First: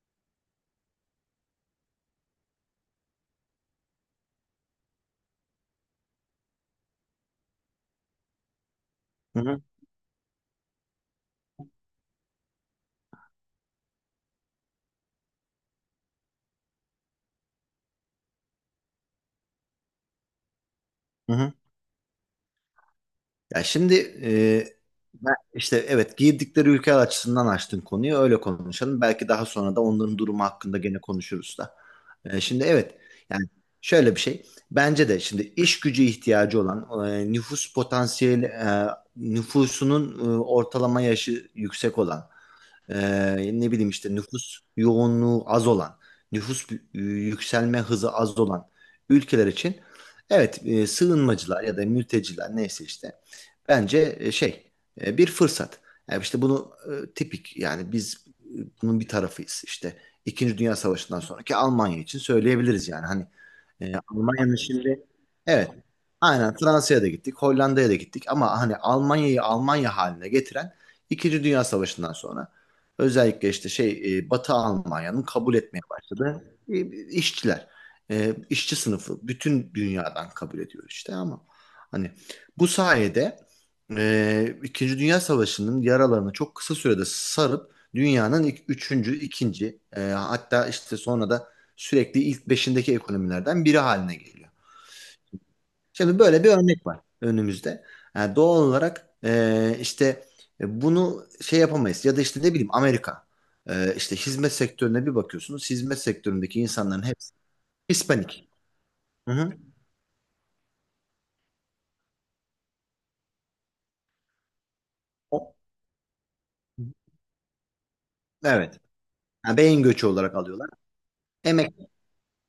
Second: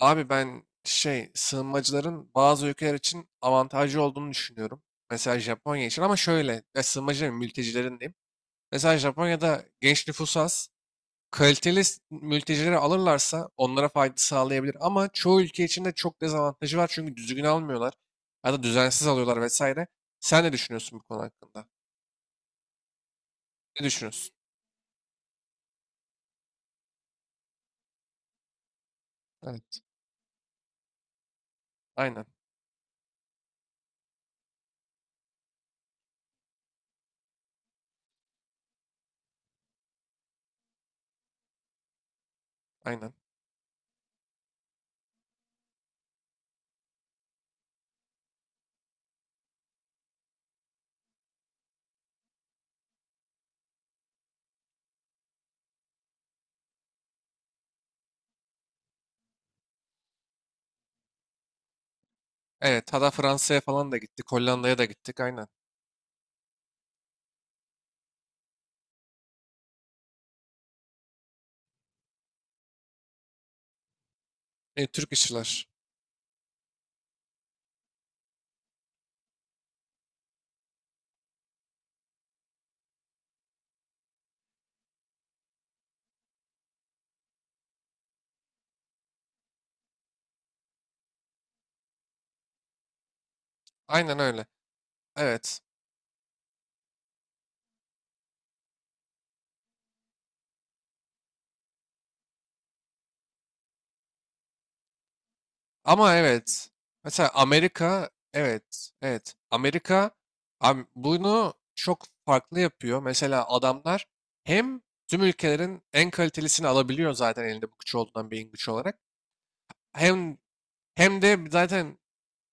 Abi ben sığınmacıların bazı ülkeler için avantajlı olduğunu düşünüyorum. Mesela Japonya için ama şöyle ya sığınmacıların mültecilerin diyeyim. Mesela Hı hı, Japonya'da genç nüfus az. Kaliteli mültecileri alırlarsa onlara fayda sağlayabilir. Ama çoğu ülke için de çok dezavantajı var çünkü düzgün almıyorlar. Ya da düzensiz alıyorlar vesaire. Sen ne düşünüyorsun bu konu hı hı. hakkında? Ya Ne şimdi düşünüyorsun? e, ben işte evet girdikleri ülke açısından açtın konuyu öyle konuşalım. Belki daha sonra Evet. da onların durumu hakkında gene konuşuruz da. Aynen. Şimdi evet yani şöyle bir şey. Bence de şimdi iş gücü ihtiyacı olan nüfus potansiyeli nüfusunun ortalama yaşı yüksek olan, Aynen. Ne bileyim işte nüfus yoğunluğu az olan, yükselme hızı az olan ülkeler için evet sığınmacılar ya da mülteciler neyse işte bence bir fırsat. Yani işte bunu tipik yani biz bunun bir tarafıyız işte. İkinci Dünya Savaşı'ndan sonraki Almanya için söyleyebiliriz Evet. yani. Hatta Hani Fransa'ya falan da gittik. Almanya'nın Hollanda'ya da şimdi gittik. Aynen. evet aynen Fransa'ya da gittik, Hollanda'ya da gittik ama hani Almanya'yı Almanya haline getiren İkinci Dünya Savaşı'ndan sonra özellikle işte Batı Türk Almanya'nın kabul işçiler. etmeye başladığı işçiler, işçi sınıfı bütün dünyadan kabul ediyor işte ama hani bu sayede İkinci Dünya Savaşı'nın yaralarını çok kısa sürede sarıp dünyanın ilk, üçüncü, ikinci, hatta işte sonra da sürekli ilk beşindeki ekonomilerden biri Aynen haline öyle. geliyor. Evet. Şimdi böyle bir örnek var önümüzde. Yani doğal olarak işte bunu şey yapamayız ya da işte ne bileyim Amerika. İşte hizmet sektörüne bir bakıyorsunuz. Hizmet Ama sektöründeki evet. insanların Mesela hepsi Amerika, Hispanik. evet, evet. Hı hı. Amerika bunu çok farklı yapıyor. Mesela adamlar hem tüm O- ülkelerin en kalitelisini alabiliyor zaten elinde bu güç olduğundan beyin güç Evet. olarak. Yani beyin göçü Hem olarak alıyorlar. hem de Emek. zaten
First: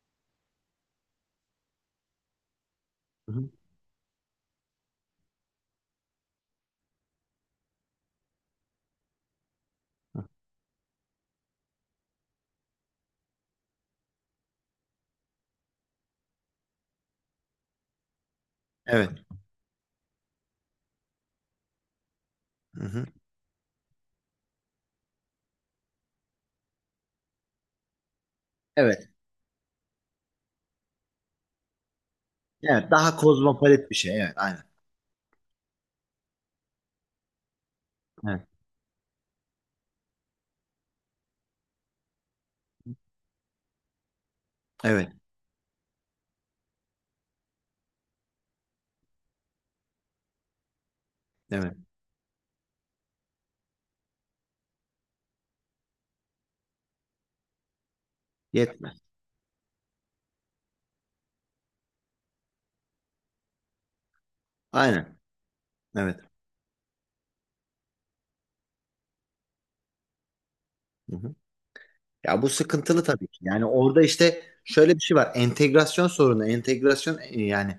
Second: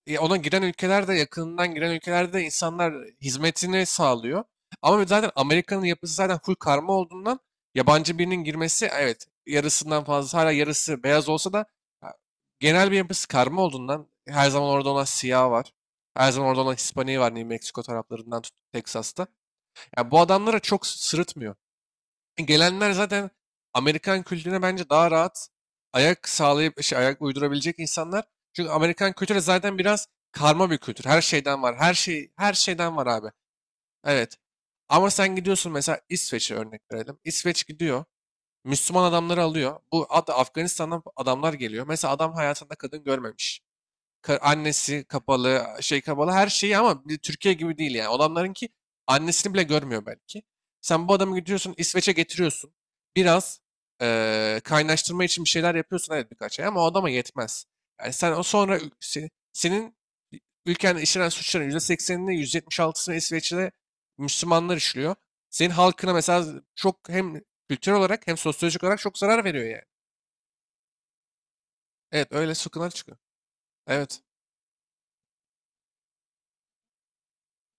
ona giren ülkelerde yakınından giren ülkelerde insanlar Hı hı. hizmetini sağlıyor. Ama zaten Amerika'nın yapısı zaten full karma olduğundan yabancı birinin girmesi evet yarısından fazla hala yarısı beyaz olsa da ha, genel bir yapısı karma olduğundan her zaman orada olan siyah var. Her zaman orada olan Hispaniği var New Mexico taraflarından tut Evet. Texas'ta. Yani bu adamlara çok sırıtmıyor. Hı Gelenler hı. zaten Amerikan kültürüne bence daha rahat ayak sağlayıp ayak uydurabilecek insanlar. Çünkü Evet. Amerikan kültürü zaten biraz karma bir kültür. Her şeyden var. Her şey her Evet. şeyden var Daha abi. kozmopolit bir şey. Evet. Evet. Aynen. Ama sen gidiyorsun mesela İsveç'e örnek verelim. İsveç gidiyor. Evet. Müslüman adamları alıyor. Bu Afganistan'dan adamlar geliyor. Mesela adam hayatında kadın görmemiş. Annesi Evet. kapalı, kapalı her şeyi ama bir Türkiye gibi değil yani. Adamların ki annesini bile görmüyor belki. Sen bu adamı gidiyorsun Evet. İsveç'e getiriyorsun. Biraz kaynaştırma için bir şeyler yapıyorsun evet birkaç ay ama o adama yetmez. Yani sen o sonra Yetmez. Senin ülkenin işlenen suçların %80'ini %76'sını İsveç'te Müslümanlar işliyor. Aynen. Senin halkına Evet. mesela çok hem kültür olarak hem sosyolojik olarak çok zarar veriyor yani. Hı hı. Evet Ya bu öyle sıkıntılar sıkıntılı çıkıyor. tabii ki. Yani orada Evet. işte şöyle bir şey var. Entegrasyon sorunu, entegrasyon yani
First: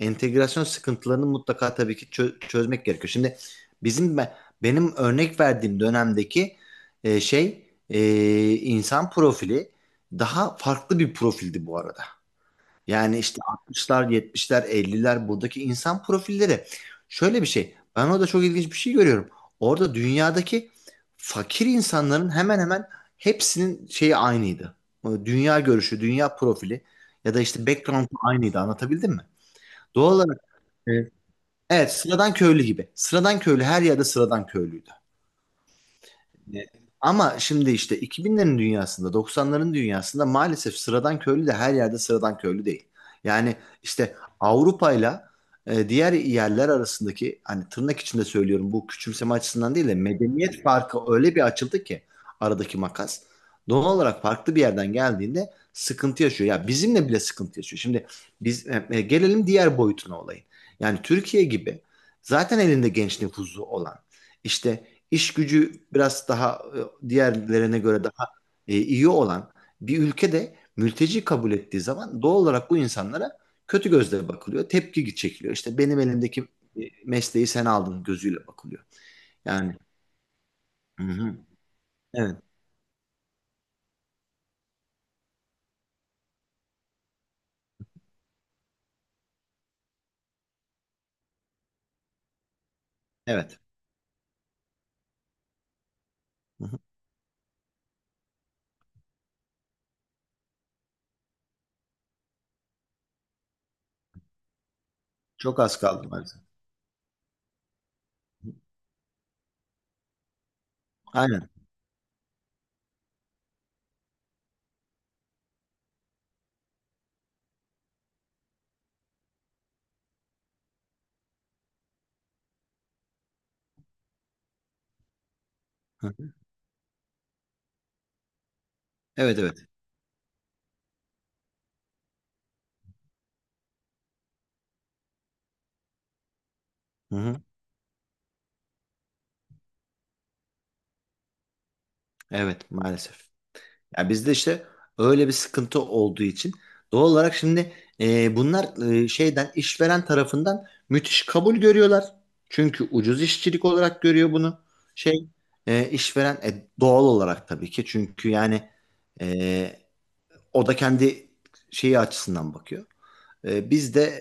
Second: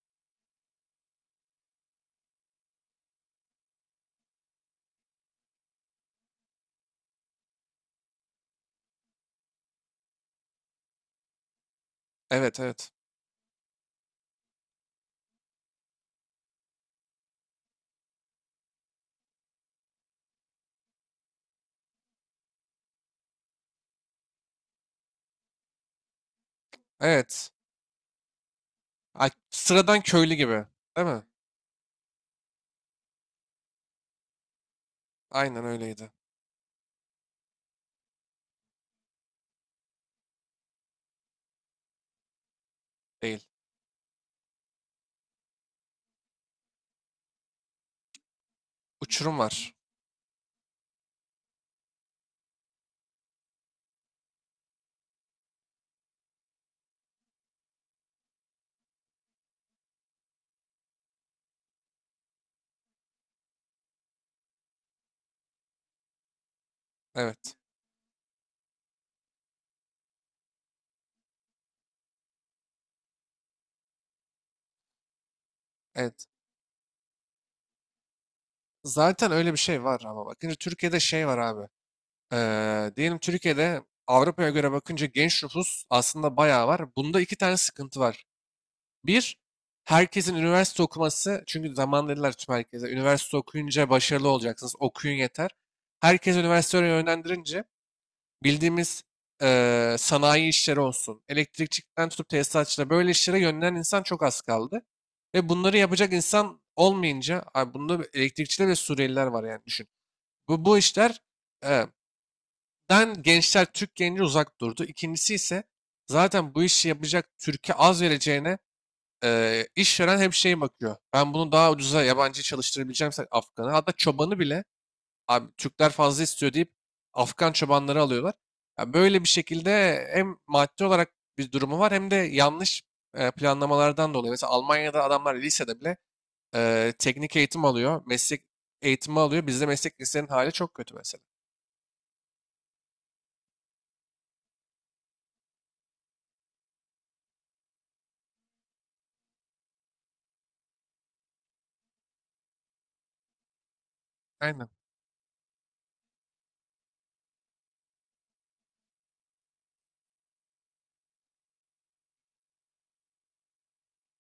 entegrasyon sıkıntılarını mutlaka tabii ki çözmek gerekiyor. Şimdi bizim be- benim örnek verdiğim dönemdeki e, şey e, insan profili daha farklı bir profildi bu arada. Evet evet. Yani işte 60'lar, 70'ler, 50'ler buradaki insan profilleri. Şöyle bir şey. Ben orada çok ilginç bir şey görüyorum. Orada dünyadaki fakir insanların hemen hemen hepsinin şeyi aynıydı. O dünya görüşü, dünya profili ya da Evet. işte background aynıydı. Anlatabildim mi? Ay, sıradan Doğal köylü olarak gibi. e, Değil mi? evet, sıradan köylü gibi. Sıradan köylü her yerde sıradan köylüydü. Aynen öyleydi. E, Ama şimdi işte 2000'lerin dünyasında, 90'ların dünyasında maalesef sıradan köylü de her yerde sıradan köylü değil. Değil. Yani işte Avrupa'yla diğer yerler arasındaki hani tırnak içinde söylüyorum bu küçümseme Uçurum var. açısından değil de medeniyet farkı öyle bir açıldı ki aradaki makas. Doğal olarak farklı bir yerden geldiğinde sıkıntı yaşıyor. Ya bizimle bile sıkıntı yaşıyor. Şimdi gelelim diğer boyutuna olayın. Yani Türkiye gibi zaten elinde genç nüfusu olan işte iş gücü biraz daha Evet. diğerlerine göre daha iyi olan bir ülkede mülteci kabul ettiği zaman doğal olarak bu insanlara kötü gözle bakılıyor. Tepki çekiliyor. İşte benim Evet. elimdeki e, mesleği sen aldın gözüyle bakılıyor. Zaten öyle bir Yani şey var ama bakınca Türkiye'de hı şey hı, var abi. evet, Diyelim Türkiye'de Avrupa'ya göre bakınca genç nüfus aslında bayağı var. Bunda iki tane sıkıntı var. Bir, herkesin üniversite okuması. Çünkü zaman dediler tüm herkese. Üniversite evet. okuyunca başarılı olacaksınız. Okuyun yeter. Herkes Hı hı. üniversiteye yönlendirince bildiğimiz sanayi işleri olsun, elektrikçikten tutup tesisatçıda böyle işlere yönlenen insan çok az kaldı. Ve Çok bunları az kaldı yapacak maalesef. insan olmayınca, abi bunda elektrikçiler ve Suriyeliler var yani düşün. Bu işler Aynen. eee, den gençler, Türk genci uzak durdu. İkincisi ise zaten bu işi yapacak Türkiye az vereceğine işveren hep bakıyor. Ben bunu daha ucuza yabancı çalıştırabileceğimse Afgan'ı, hatta çobanı bile Abi Türkler Hı fazla hı. istiyor deyip Afgan çobanları alıyorlar. Ya böyle bir Evet, evet. şekilde hem maddi olarak bir durumu var hem de yanlış planlamalardan dolayı. Mesela Almanya'da adamlar lisede bile Hı teknik hı. eğitim alıyor, meslek eğitimi alıyor. Bizde meslek lisenin hali çok kötü mesela. Evet, maalesef. Ya bizde işte öyle bir sıkıntı olduğu için doğal olarak şimdi bunlar şeyden işveren tarafından müthiş kabul görüyorlar. Çünkü ucuz işçilik olarak görüyor bunu. Aynen. Şey işveren doğal olarak tabii ki çünkü yani e, o da kendi şeyi açısından bakıyor. Biz de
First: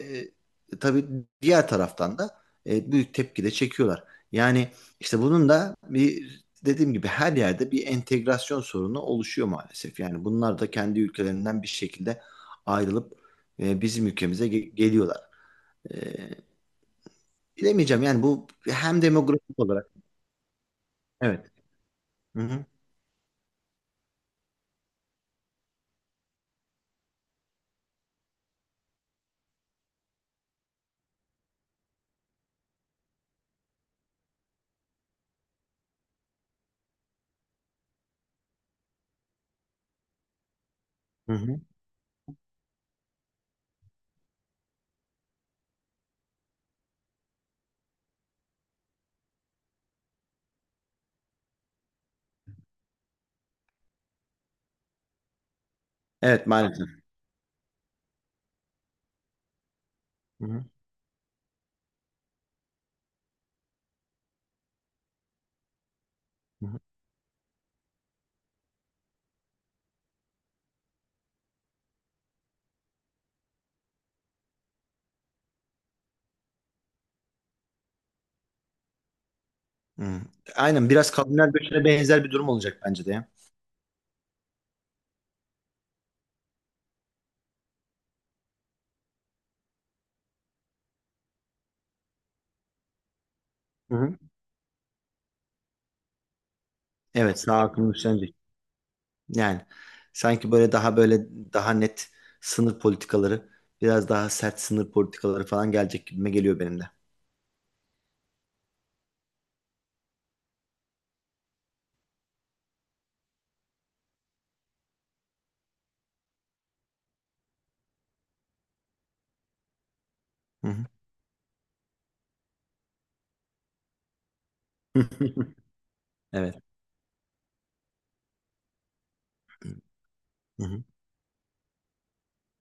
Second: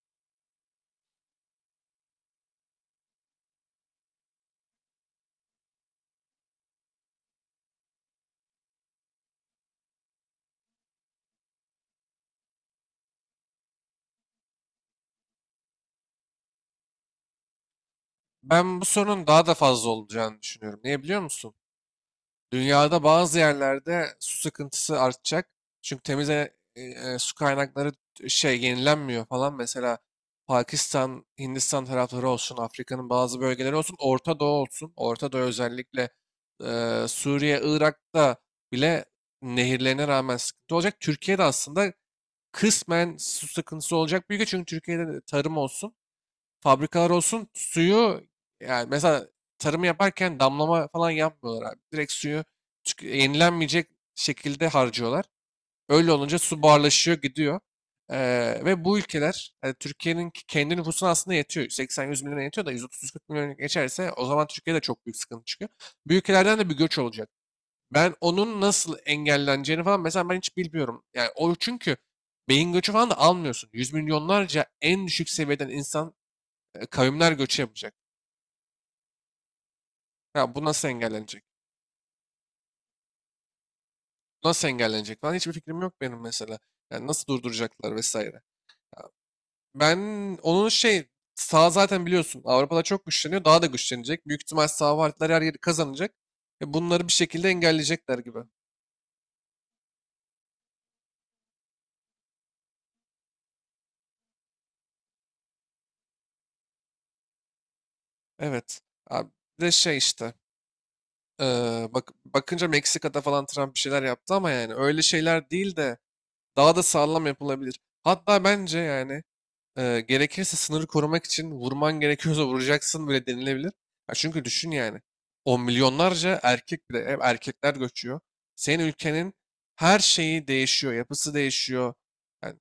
tabii diğer taraftan da büyük tepki de çekiyorlar. Yani işte bunun da bir dediğim gibi her yerde bir entegrasyon sorunu oluşuyor maalesef. Yani bunlar da kendi ülkelerinden bir şekilde ayrılıp bizim ülkemize geliyorlar. E, Bilemeyeceğim yani bu Ben bu hem sorunun daha da demografik olarak fazla olacağını düşünüyorum. Niye biliyor evet. musun? Hı hı, Dünyada bazı yerlerde su sıkıntısı artacak. Çünkü temiz su kaynakları yenilenmiyor falan. Mesela Pakistan, Hindistan tarafları olsun, Afrika'nın bazı bölgeleri olsun, Orta Doğu olsun. Orta Doğu özellikle Suriye, Irak'ta bile nehirlerine rağmen sıkıntı olacak. hı Türkiye'de hı. aslında kısmen su sıkıntısı olacak büyük çünkü Türkiye'de de tarım olsun fabrikalar olsun suyu yani mesela tarımı yaparken damlama falan yapmıyorlar abi. Direkt suyu yenilenmeyecek şekilde harcıyorlar. Öyle olunca Evet su maalesef. buharlaşıyor gidiyor. Ve bu ülkeler yani Türkiye'nin Hı hı, kendi nüfusuna aslında yetiyor. 80-100 milyona yetiyor da 130-140 milyona geçerse o zaman Türkiye'de çok büyük sıkıntı çıkıyor. Bu ülkelerden hı de bir hı, göç olacak. Ben onun nasıl engelleneceğini falan mesela ben hiç bilmiyorum. Yani o çünkü beyin göçü falan da almıyorsun. Yüz milyonlarca en düşük seviyeden insan kavimler göçü yapacak. hı Ya bu nasıl Aynen biraz engellenecek? kavimler göçüne benzer bir durum olacak bence de ya. Bu nasıl engellenecek falan hiçbir fikrim yok benim mesela. Yani nasıl durduracaklar vesaire. Ben onun sağ zaten biliyorsun Avrupa'da çok güçleniyor. Daha da Hı hı. güçlenecek. Büyük ihtimal sağ partiler her yeri kazanacak. Bunları bir Evet şekilde sağ aklım. engelleyecekler gibi. Yani sanki böyle daha böyle daha net sınır politikaları, biraz daha sert sınır politikaları falan gelecek gibime geliyor benim de. Evet. Abi, bir de şey işte. e, Bakınca Meksika'da falan Trump bir şeyler yaptı ama yani öyle şeyler değil de daha da sağlam yapılabilir. Hatta bence yani Gerekirse Hı hı. sınırı korumak için vurman gerekiyorsa vuracaksın bile denilebilir. Ya çünkü düşün yani. On milyonlarca Evet. erkek bile hep erkekler göçüyor. Senin ülkenin her şeyi Hı hı. değişiyor, yapısı değişiyor. Yani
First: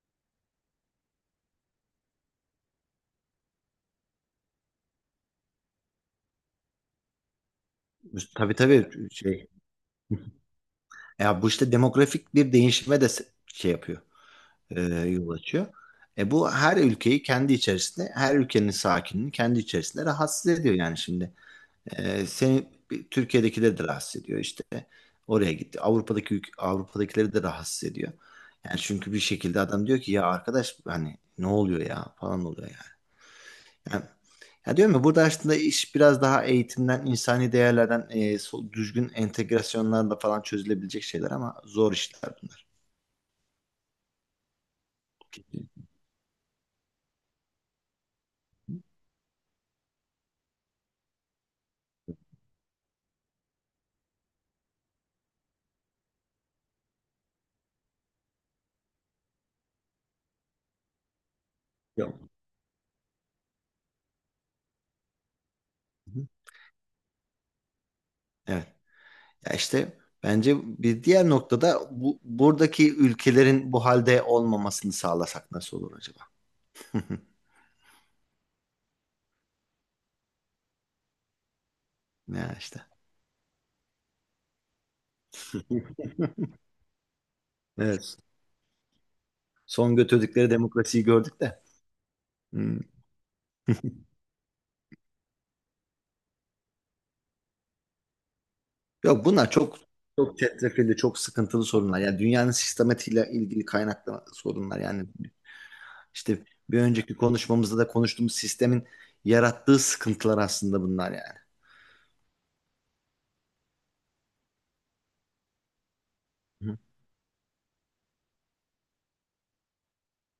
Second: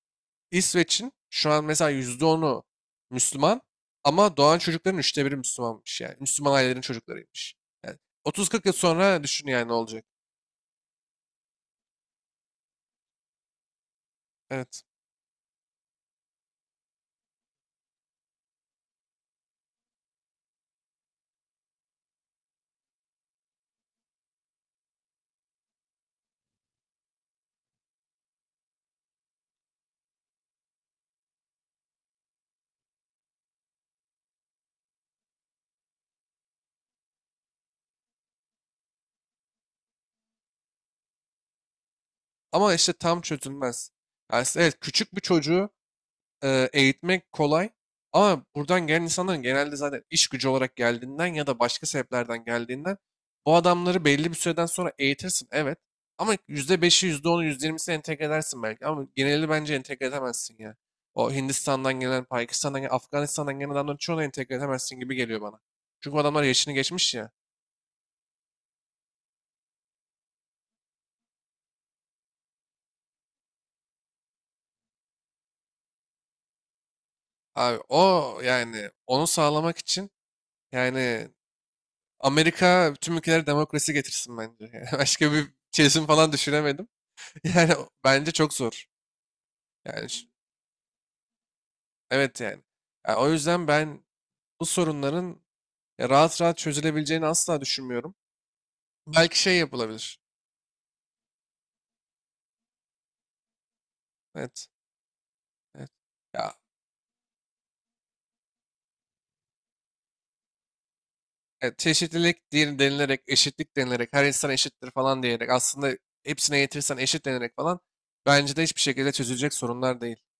İsveç'in şu an mesela %10'u Müslüman ama doğan çocukların üçte biri Müslümanmış yani. Müslüman ailelerin çocuklarıymış. Yani Tabii 30-40 yıl tabii sonra şey. düşün yani ne olacak. Ya bu işte demografik bir değişime de şey yapıyor, Evet. yol açıyor. E bu her ülkeyi kendi içerisinde, her ülkenin sakinini kendi içerisinde rahatsız ediyor yani şimdi. Türkiye'dekileri de rahatsız ediyor işte. Oraya gitti. Avrupa'dakileri de rahatsız ediyor. Yani çünkü bir şekilde adam diyor ki ya arkadaş hani ne oluyor ya falan oluyor yani. Yani ya diyorum ya burada aslında iş biraz daha eğitimden, insani değerlerden, düzgün entegrasyonlarla falan çözülebilecek şeyler ama zor işler bunlar. Ama işte tam çözülmez. Yani evet küçük bir çocuğu eğitmek kolay. Ama buradan gelen insanların genelde zaten iş gücü olarak geldiğinden ya da başka sebeplerden geldiğinden bu adamları belli bir süreden sonra eğitirsin evet. Ama yüzde yüzde beşi yüzde onu yüzde %20'sini entegre edersin belki. Ama geneli bence entegre edemezsin ya. O Hindistan'dan Yok. gelen, Pakistan'dan gelen, Afganistan'dan gelen adamların çoğunu entegre edemezsin gibi geliyor bana. Hı Çünkü bu hı. adamlar yaşını geçmiş ya. Evet. Ya işte bence bir diğer noktada bu, buradaki ülkelerin bu halde olmamasını sağlasak nasıl olur acaba? Abi o yani onu sağlamak için yani Ya işte. Amerika tüm ülkelere demokrasi getirsin bence. Yani başka bir çözüm falan düşünemedim. Yani Evet. bence çok zor. Son Yani götürdükleri demokrasiyi gördük de. evet yani. Hmm. Yani o yüzden ben bu sorunların ya rahat rahat çözülebileceğini asla düşünmüyorum. Yok Belki bunlar şey çok yapılabilir. Çetrefilli, çok sıkıntılı sorunlar. Yani dünyanın sistematiğiyle ilgili kaynaklı Evet. sorunlar. Yani Evet. işte Ya bir önceki konuşmamızda da konuştuğumuz sistemin yarattığı sıkıntılar aslında bunlar yani. Çeşitlilik diye denilerek, eşitlik denilerek, her insan eşittir falan diyerek aslında hepsine yetirsen eşit denilerek falan bence de hiçbir şekilde çözülecek sorunlar değil.